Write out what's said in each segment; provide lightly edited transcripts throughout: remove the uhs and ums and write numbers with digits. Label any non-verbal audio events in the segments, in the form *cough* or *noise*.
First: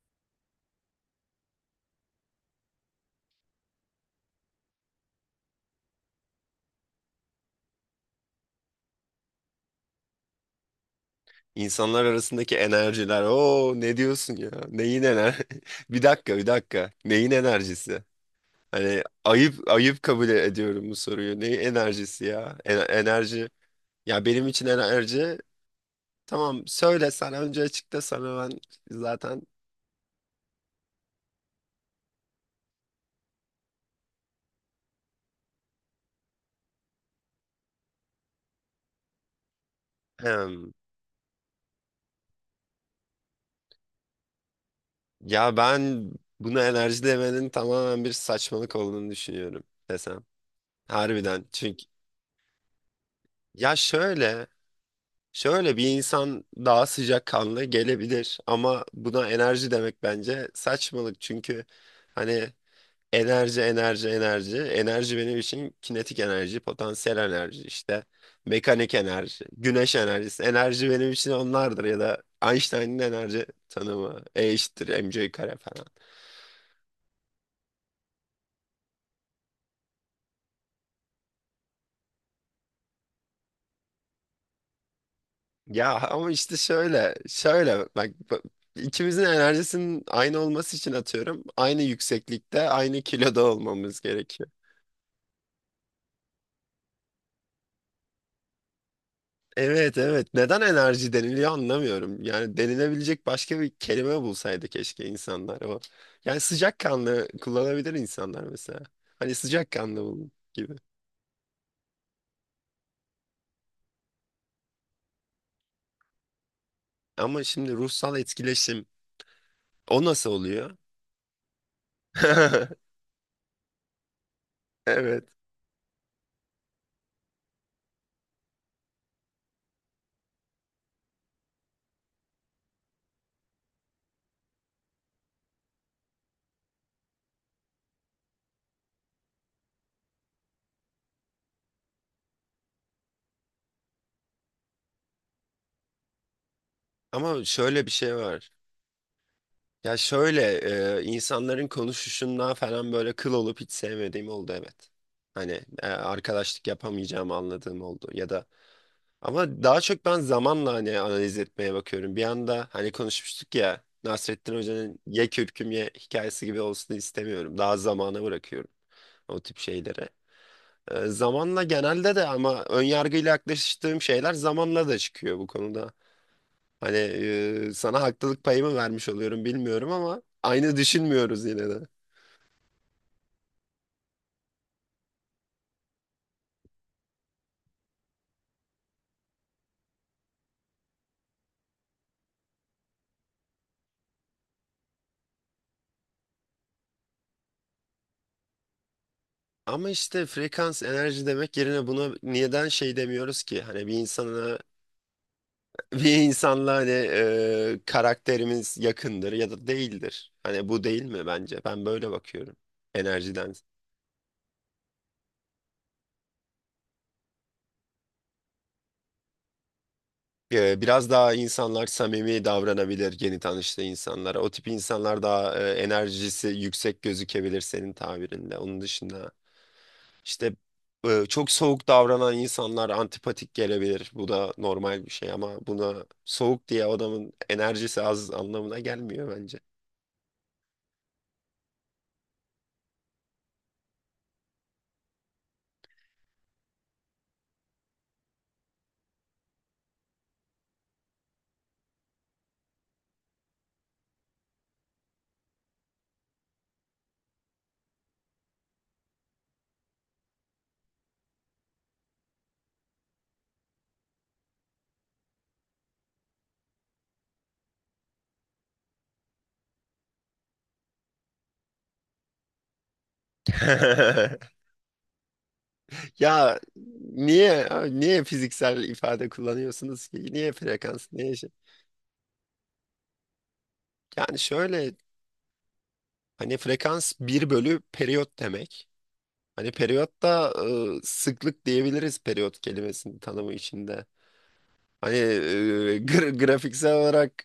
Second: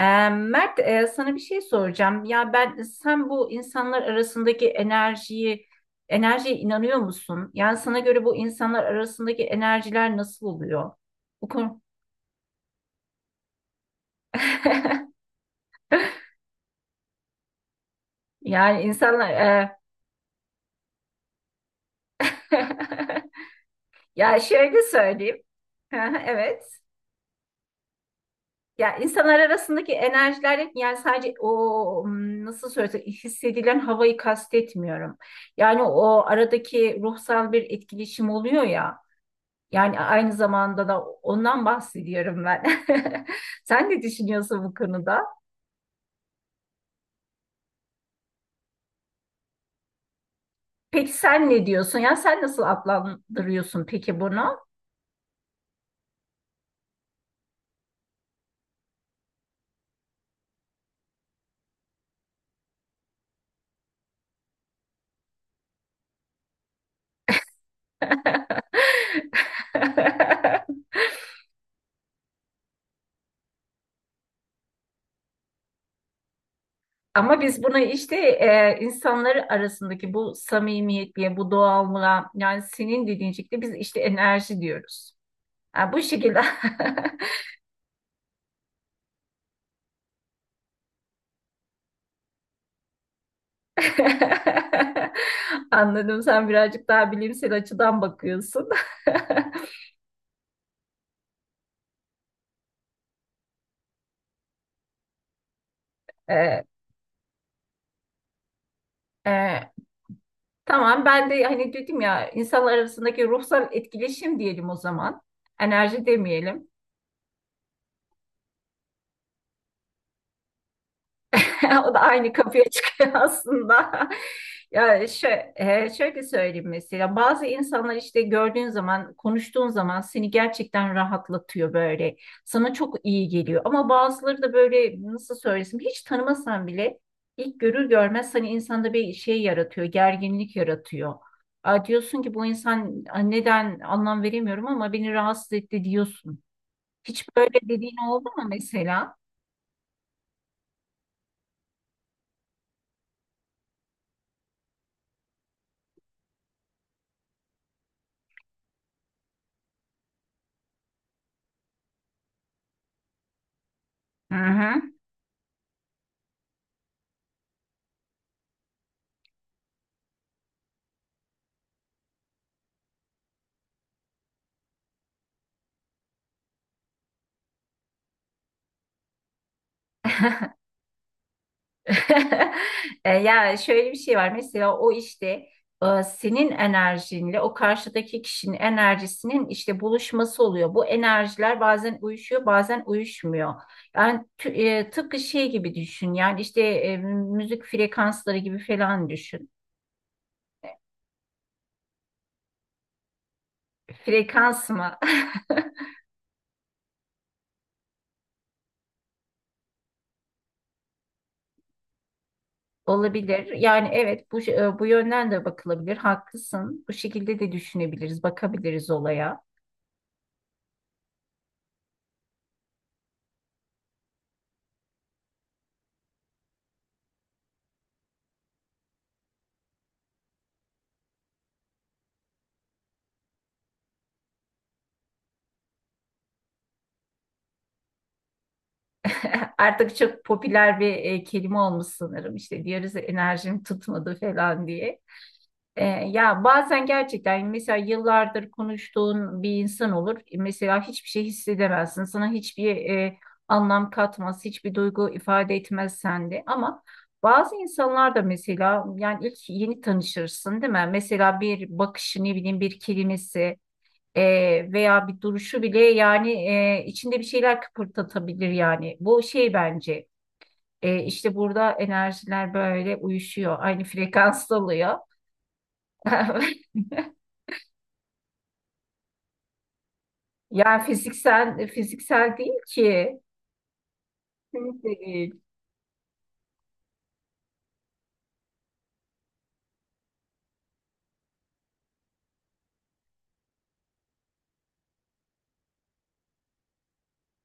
Mert, sana bir şey soracağım. Ya ben sen bu insanlar arasındaki enerjiye inanıyor musun? Yani sana göre bu insanlar arasındaki enerjiler nasıl oluyor? Bu konu. İnsanlar arasındaki enerjiler. Oo, ne diyorsun ya? Neyin *laughs* ener? *laughs* Bir dakika, bir dakika. Neyin enerjisi? Yani Hani insanlar ayıp ayıp, kabul ediyorum bu soruyu. Neyin enerjisi ya? *laughs* Enerji. Ya ya benim için şöyle enerji, söyleyeyim. *laughs* tamam, Evet. söyle sen önce, açıkla, sana ben Ya insanlar zaten. arasındaki enerjiler yani sadece o hmm, nasıl söylesem hissedilen havayı kastetmiyorum. Yani o aradaki ruhsal bir etkileşim oluyor ya. Yani aynı Hem, zamanda da ondan bahsediyorum ben. *laughs* Sen ne düşünüyorsun bu konuda? ya ben buna enerji demenin tamamen bir saçmalık olduğunu düşünüyorum desem. Peki Harbiden. sen ne Çünkü diyorsun? Ya sen nasıl ya adlandırıyorsun peki şöyle. bunu? Şöyle, bir insan daha sıcakkanlı gelebilir ama buna enerji demek bence saçmalık çünkü hani enerji, enerji, enerji, enerji benim için kinetik enerji, potansiyel enerji, işte mekanik *laughs* enerji, güneş enerjisi, enerji benim için onlardır ya da Einstein'ın enerji tanımı E eşittir mc kare falan. Ama biz bunu işte insanları arasındaki bu samimiyetliğe, bu doğallığa yani senin dediğin şekilde biz işte enerji diyoruz. Ha, Ya bu ama şekilde. işte şöyle şöyle, bak bak, ikimizin enerjisinin aynı olması için, atıyorum, aynı yükseklikte aynı kiloda olmamız gerekiyor. *laughs* Anladım sen birazcık daha bilimsel açıdan bakıyorsun. *laughs* Evet, evet. Neden enerji deniliyor anlamıyorum. Yani denilebilecek başka bir kelime bulsaydı keşke insanlar o. Yani E, sıcakkanlı kullanabilir insanlar mesela. Hani e, sıcakkanlı olun gibi. Tamam ben de hani dedim ya insanlar arasındaki ruhsal etkileşim diyelim o zaman. Enerji demeyelim. Ama şimdi ruhsal etkileşim, o nasıl oluyor? *laughs* O da aynı kapıya *laughs* çıkıyor aslında. *laughs* Ya Evet. şöyle, şöyle söyleyeyim mesela bazı insanlar işte gördüğün zaman konuştuğun zaman seni gerçekten rahatlatıyor böyle. Sana çok iyi geliyor ama bazıları da böyle nasıl söylesem hiç tanımasan bile ilk görür görmez hani insanda bir şey yaratıyor, gerginlik yaratıyor. Aa, diyorsun ki bu insan, "Aa, neden anlam veremiyorum ama beni rahatsız etti," diyorsun. Hiç Ama böyle şöyle bir dediğin şey oldu mu var. mesela? Ya şöyle, insanların konuşuşundan falan böyle kıl olup hiç sevmediğim oldu, evet. Hani arkadaşlık yapamayacağımı anladığım oldu. Ya da ama daha çok ben zamanla hani analiz etmeye bakıyorum. Bir anda, hani, konuşmuştuk ya, Hı Nasrettin hı. Hoca'nın ye kürküm ye hikayesi gibi olsun istemiyorum. Daha zamana bırakıyorum o tip şeylere. Zamanla genelde de, ama ön yargıyla yaklaştığım şeyler zamanla da çıkıyor bu konuda. Hani sana haklılık payımı vermiş oluyorum bilmiyorum ama aynı düşünmüyoruz yine de. *laughs* Yani şöyle bir şey var. Mesela o işte senin enerjinle o karşıdaki kişinin enerjisinin işte buluşması oluyor. Bu enerjiler bazen uyuşuyor, bazen uyuşmuyor. Yani tıpkı şey gibi düşün. Yani işte müzik frekansları gibi falan düşün. Ama işte frekans enerji demek yerine buna neden şey demiyoruz ki? Hani Frekans mı? *laughs* bir insanla, hani, karakterimiz yakındır ya da değildir. Hani bu değil mi bence? Ben böyle bakıyorum Olabilir. enerjiden. Yani evet bu bu yönden de bakılabilir. Haklısın. Bu şekilde de düşünebiliriz, bakabiliriz olaya. Biraz daha insanlar samimi davranabilir yeni tanıştığı insanlara. O tip insanlar daha enerjisi yüksek gözükebilir senin tabirinde. Onun dışında, işte, çok soğuk davranan insanlar antipatik gelebilir. Bu da normal bir şey ama buna soğuk diye adamın enerjisi az anlamına gelmiyor *laughs* bence. Artık çok popüler bir kelime olmuş sanırım. İşte diyoruz ya, enerjim tutmadı falan diye. Ya bazen gerçekten mesela yıllardır konuştuğun bir insan olur. Mesela hiçbir şey hissedemezsin. Sana hiçbir anlam katmaz, hiçbir duygu ifade etmez sende. Ama bazı insanlar da mesela yani ilk yeni tanışırsın değil mi? Mesela bir bakışı ne bileyim bir kelimesi e, veya bir duruşu bile yani içinde bir şeyler kıpırdatabilir yani. Bu şey bence işte burada enerjiler böyle uyuşuyor, aynı *laughs* frekansta oluyor. *laughs* Ya niye niye fiziksel ifade kullanıyorsunuz ki? Niye Yani frekans? Niye şey? fiziksel değil ki. Yani şöyle, Kesinlikle değil. hani frekans bir bölü periyot demek. Hani periyot da sıklık diyebiliriz periyot kelimesinin tanımı içinde. Hani *laughs* grafiksel olarak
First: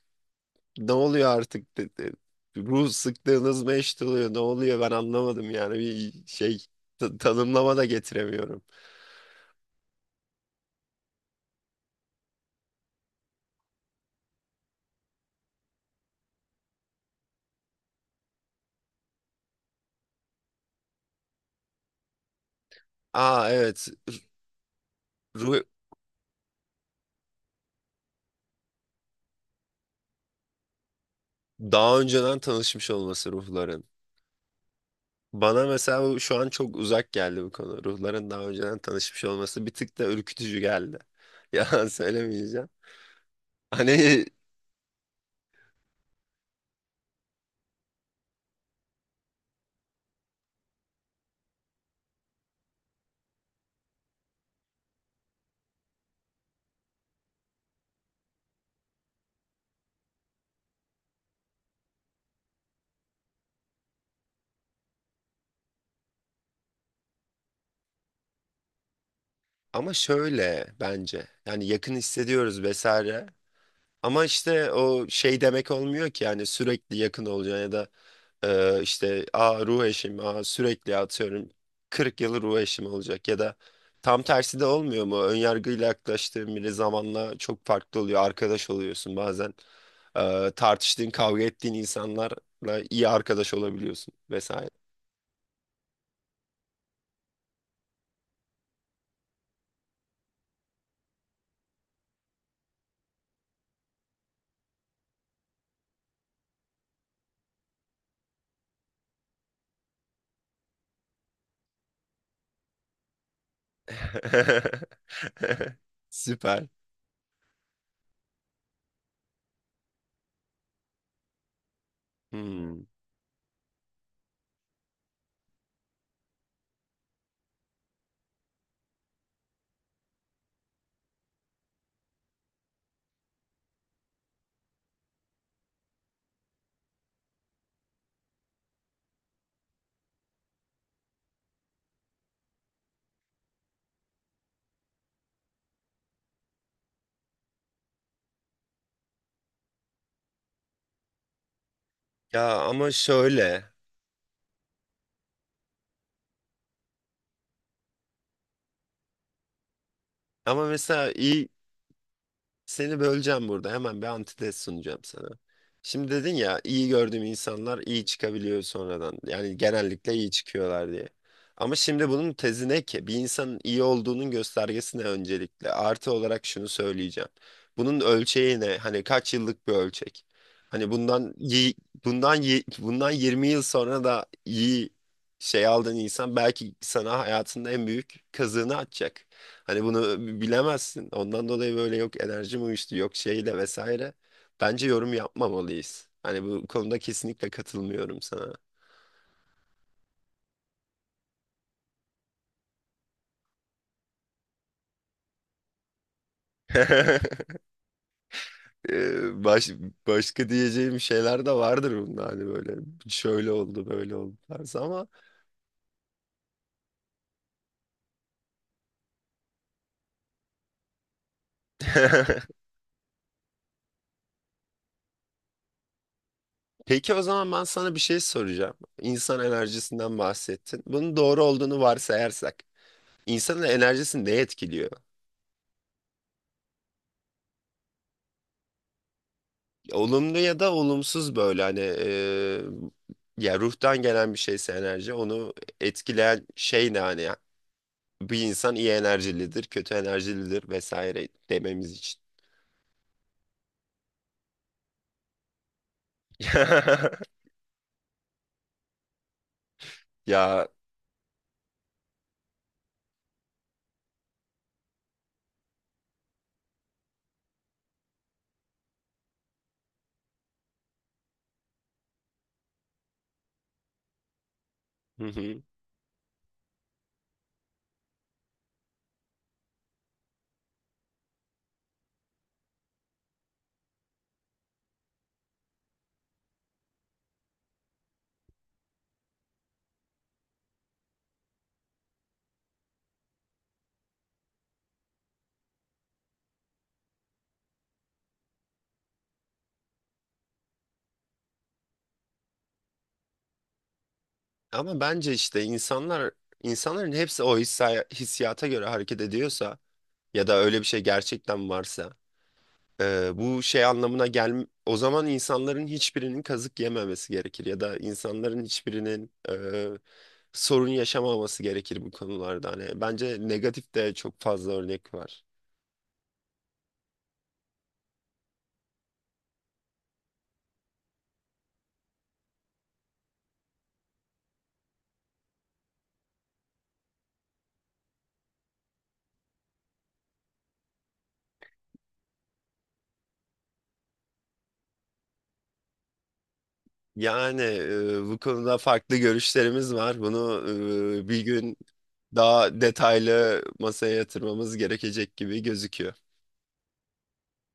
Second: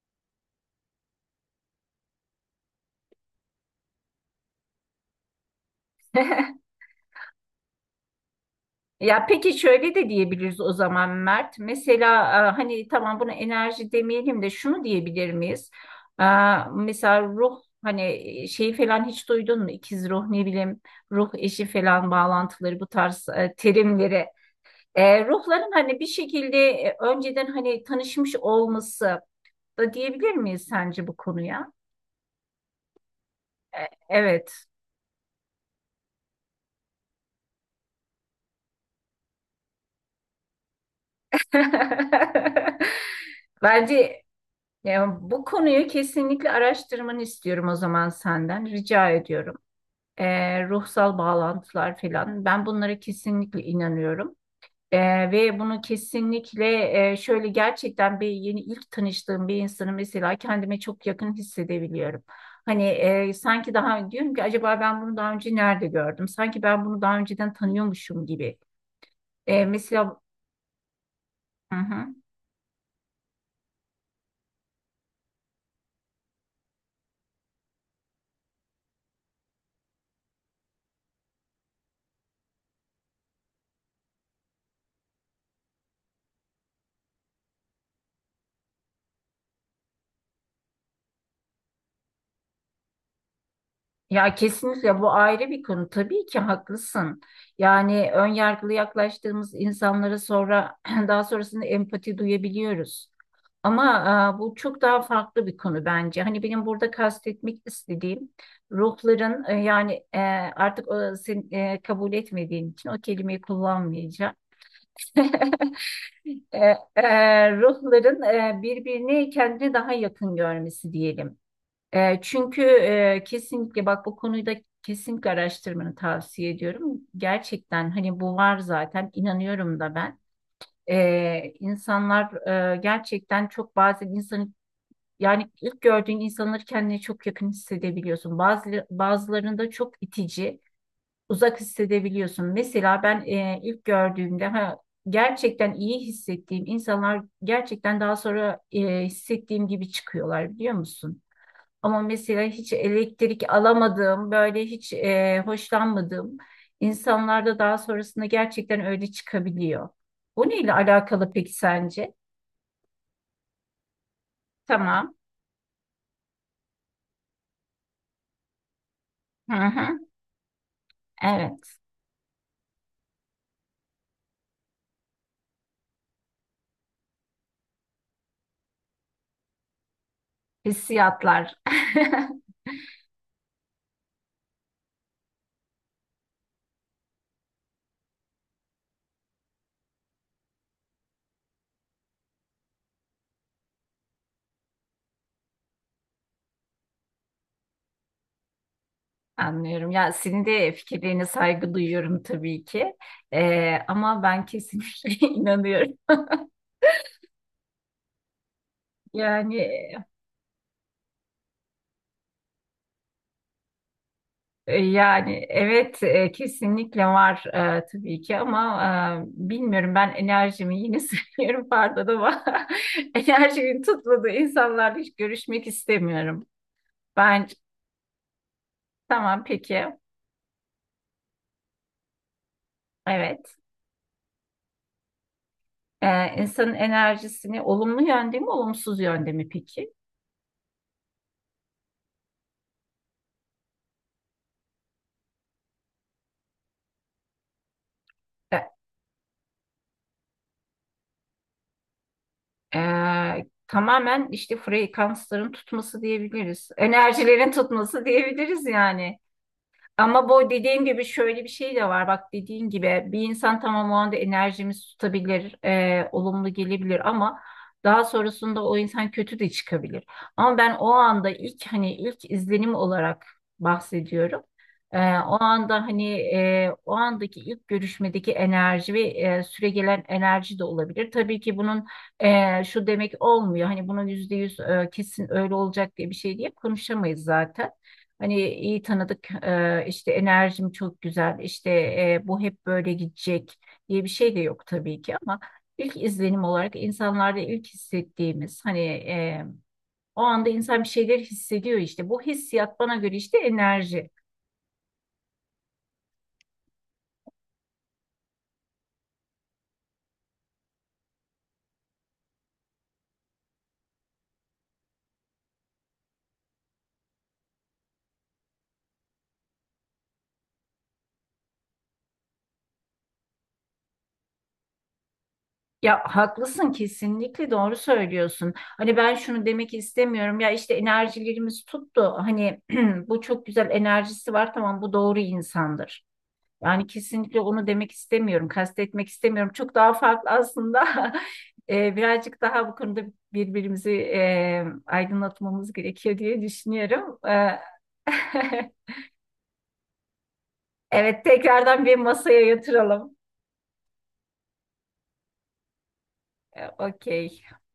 ne oluyor artık? Ruh sıklığınız mı eşit oluyor? Ne oluyor? Ben anlamadım yani bir *laughs* şey tanımlama da getiremiyorum. Ya peki şöyle de diyebiliriz o zaman Mert. Mesela hani tamam bunu enerji demeyelim de şunu diyebilir miyiz? E, Mesela ruh hani şeyi falan hiç duydun mu? İkiz ruh ne bileyim ruh eşi falan bağlantıları bu tarz Aa, evet. terimleri. Ruh, Ruhların hani bir şekilde önceden hani tanışmış olması da diyebilir miyiz sence bu konuya? daha önceden tanışmış olması ruhların. E, Evet. Bana mesela bu şu an çok uzak geldi bu konu. Ruhların daha önceden tanışmış olması bir tık da ürkütücü geldi. *laughs* Yalan söylemeyeceğim. *laughs* Hani Bence, ya bu konuyu kesinlikle araştırmanı istiyorum o zaman senden. Rica ediyorum. Ruhsal bağlantılar falan. Ben bunlara kesinlikle inanıyorum. Ve bunu kesinlikle şöyle gerçekten bir yeni ilk tanıştığım bir insanı mesela kendime çok yakın hissedebiliyorum. Hani sanki daha diyorum ki acaba ben bunu daha önce nerede gördüm? Sanki ben bunu daha önceden tanıyormuşum gibi. Ama Mesela şöyle, bence, yani hı yakın hı. hissediyoruz vesaire. Ama işte o şey demek olmuyor ki, yani sürekli yakın olacaksın. İşte ruh eşim, sürekli atıyorum 40 yılı ruh eşim olacak ya da tam tersi de olmuyor mu? Önyargıyla yaklaştığın biri zamanla çok farklı oluyor. Arkadaş oluyorsun bazen. Tartıştığın, kavga ettiğin insanlarla iyi arkadaş olabiliyorsun Ya vesaire. kesinlikle bu ayrı bir konu. Tabii ki haklısın. Yani ön yargılı yaklaştığımız insanlara sonra *clears throat* daha sonrasında empati duyabiliyoruz. Ama bu çok daha farklı bir konu bence. Hani benim burada kastetmek istediğim ruhların artık o, sen kabul etmediğin için o kelimeyi kullanmayacağım. *laughs* *laughs* E, Süper. Ruhların birbirini kendine daha yakın görmesi diyelim. Çünkü Hmm. Kesinlikle bak bu konuyu da kesinlikle araştırmanı tavsiye ediyorum. Gerçekten hani bu var zaten inanıyorum da ben. İnsanlar gerçekten çok bazen insanı yani ilk gördüğün insanları kendine çok yakın hissedebiliyorsun. Bazı, bazılarında çok itici, uzak hissedebiliyorsun. Mesela ben ilk gördüğümde ha, gerçekten iyi hissettiğim insanlar gerçekten daha sonra hissettiğim gibi çıkıyorlar biliyor musun? Ama mesela Ya hiç ama elektrik şöyle. alamadığım, böyle hiç hoşlanmadığım insanlarda daha sonrasında gerçekten öyle çıkabiliyor. Bu Ama neyle mesela alakalı iyi peki sence? Seni böleceğim burada. Hemen bir antitez sunacağım Tamam. sana. Şimdi dedin ya iyi gördüğüm insanlar iyi çıkabiliyor sonradan. Hı Yani hı. genellikle iyi çıkıyorlar diye. Ama Evet. şimdi bunun tezi ne ki? Bir insanın iyi olduğunun göstergesi ne öncelikle? Artı olarak şunu söyleyeceğim. Bunun ölçeği ne? Hani kaç yıllık bir ölçek? Hani Hissiyatlar. *laughs* Bundan 20 yıl sonra da iyi şey aldığın insan belki sana hayatında en büyük kazığını atacak. Hani bunu bilemezsin. Ondan dolayı böyle, yok enerjim uyuştu, yok şeyle vesaire. Bence yorum yapmamalıyız. Hani bu konuda kesinlikle katılmıyorum sana. Anlıyorum. Ya senin de fikirlerine saygı duyuyorum tabii ki. Ama ben kesinlikle *laughs* inanıyorum. *laughs* Ee, Baş, Yani başka diyeceğim şeyler de vardır bunda, hani böyle şöyle oldu böyle oldu tarzı, ama yani evet kesinlikle var tabii ki ama bilmiyorum ben enerjimi yine *laughs* söylüyorum pardon ama *laughs* *laughs* enerjimin tutmadığı insanlarla hiç görüşmek istemiyorum. peki, o Ben, zaman ben sana bir şey soracağım. tamam, İnsan peki, enerjisinden bahsettin. Bunun doğru olduğunu varsayarsak evet. insanın enerjisi ne etkiliyor? İnsanın enerjisini olumlu yönde mi olumsuz yönde mi peki? Olumlu ya da olumsuz böyle, hani, ya, ruhtan gelen bir şeyse enerji, onu etkileyen şey ne hani ya? Bir E, insan iyi enerjilidir, kötü enerjilidir vesaire dememiz için. Tamamen işte frekansların tutması diyebiliriz *laughs* enerjilerin tutması diyebiliriz yani. Ama bu Ya, dediğim gibi şöyle bir şey de var. Bak dediğin gibi bir insan tamam o anda enerjimiz tutabilir, olumlu gelebilir ama daha sonrasında o insan kötü de çıkabilir. Ama ben o anda ilk hani ilk izlenim olarak bahsediyorum. Hı O hı. anda hani o andaki ilk görüşmedeki enerji ve süregelen enerji de olabilir. Tabii ki bunun şu demek olmuyor. Hani bunun %100 kesin öyle olacak diye bir şey diye konuşamayız zaten. Hani iyi tanıdık, işte enerjim çok güzel, işte bu hep böyle gidecek diye bir şey de yok tabii ki ama ilk izlenim olarak insanlarda ilk hissettiğimiz hani o anda insan bir şeyler hissediyor işte. Bu hissiyat bana göre işte enerji. Ama bence işte insanlar, insanların hepsi o hissi, hissiyata göre hareket ediyorsa ya da öyle bir şey gerçekten varsa, bu şey anlamına gel, o zaman insanların hiçbirinin kazık yememesi gerekir ya da insanların hiçbirinin sorun yaşamaması gerekir bu konularda. Hani bence negatif de çok fazla örnek var. Ya haklısın kesinlikle doğru söylüyorsun. Hani ben şunu demek istemiyorum ya işte enerjilerimiz tuttu. Hani *clears throat* bu çok güzel enerjisi var tamam bu doğru insandır. Yani kesinlikle onu demek istemiyorum, kastetmek istemiyorum. Çok daha farklı aslında. *laughs* Birazcık daha bu konuda birbirimizi aydınlatmamız gerekiyor diye düşünüyorum. Yani bu konuda farklı görüşlerimiz var. Bunu *laughs* evet, bir gün tekrardan bir masaya daha yatıralım. detaylı masaya yatırmamız gerekecek gibi gözüküyor. Okey.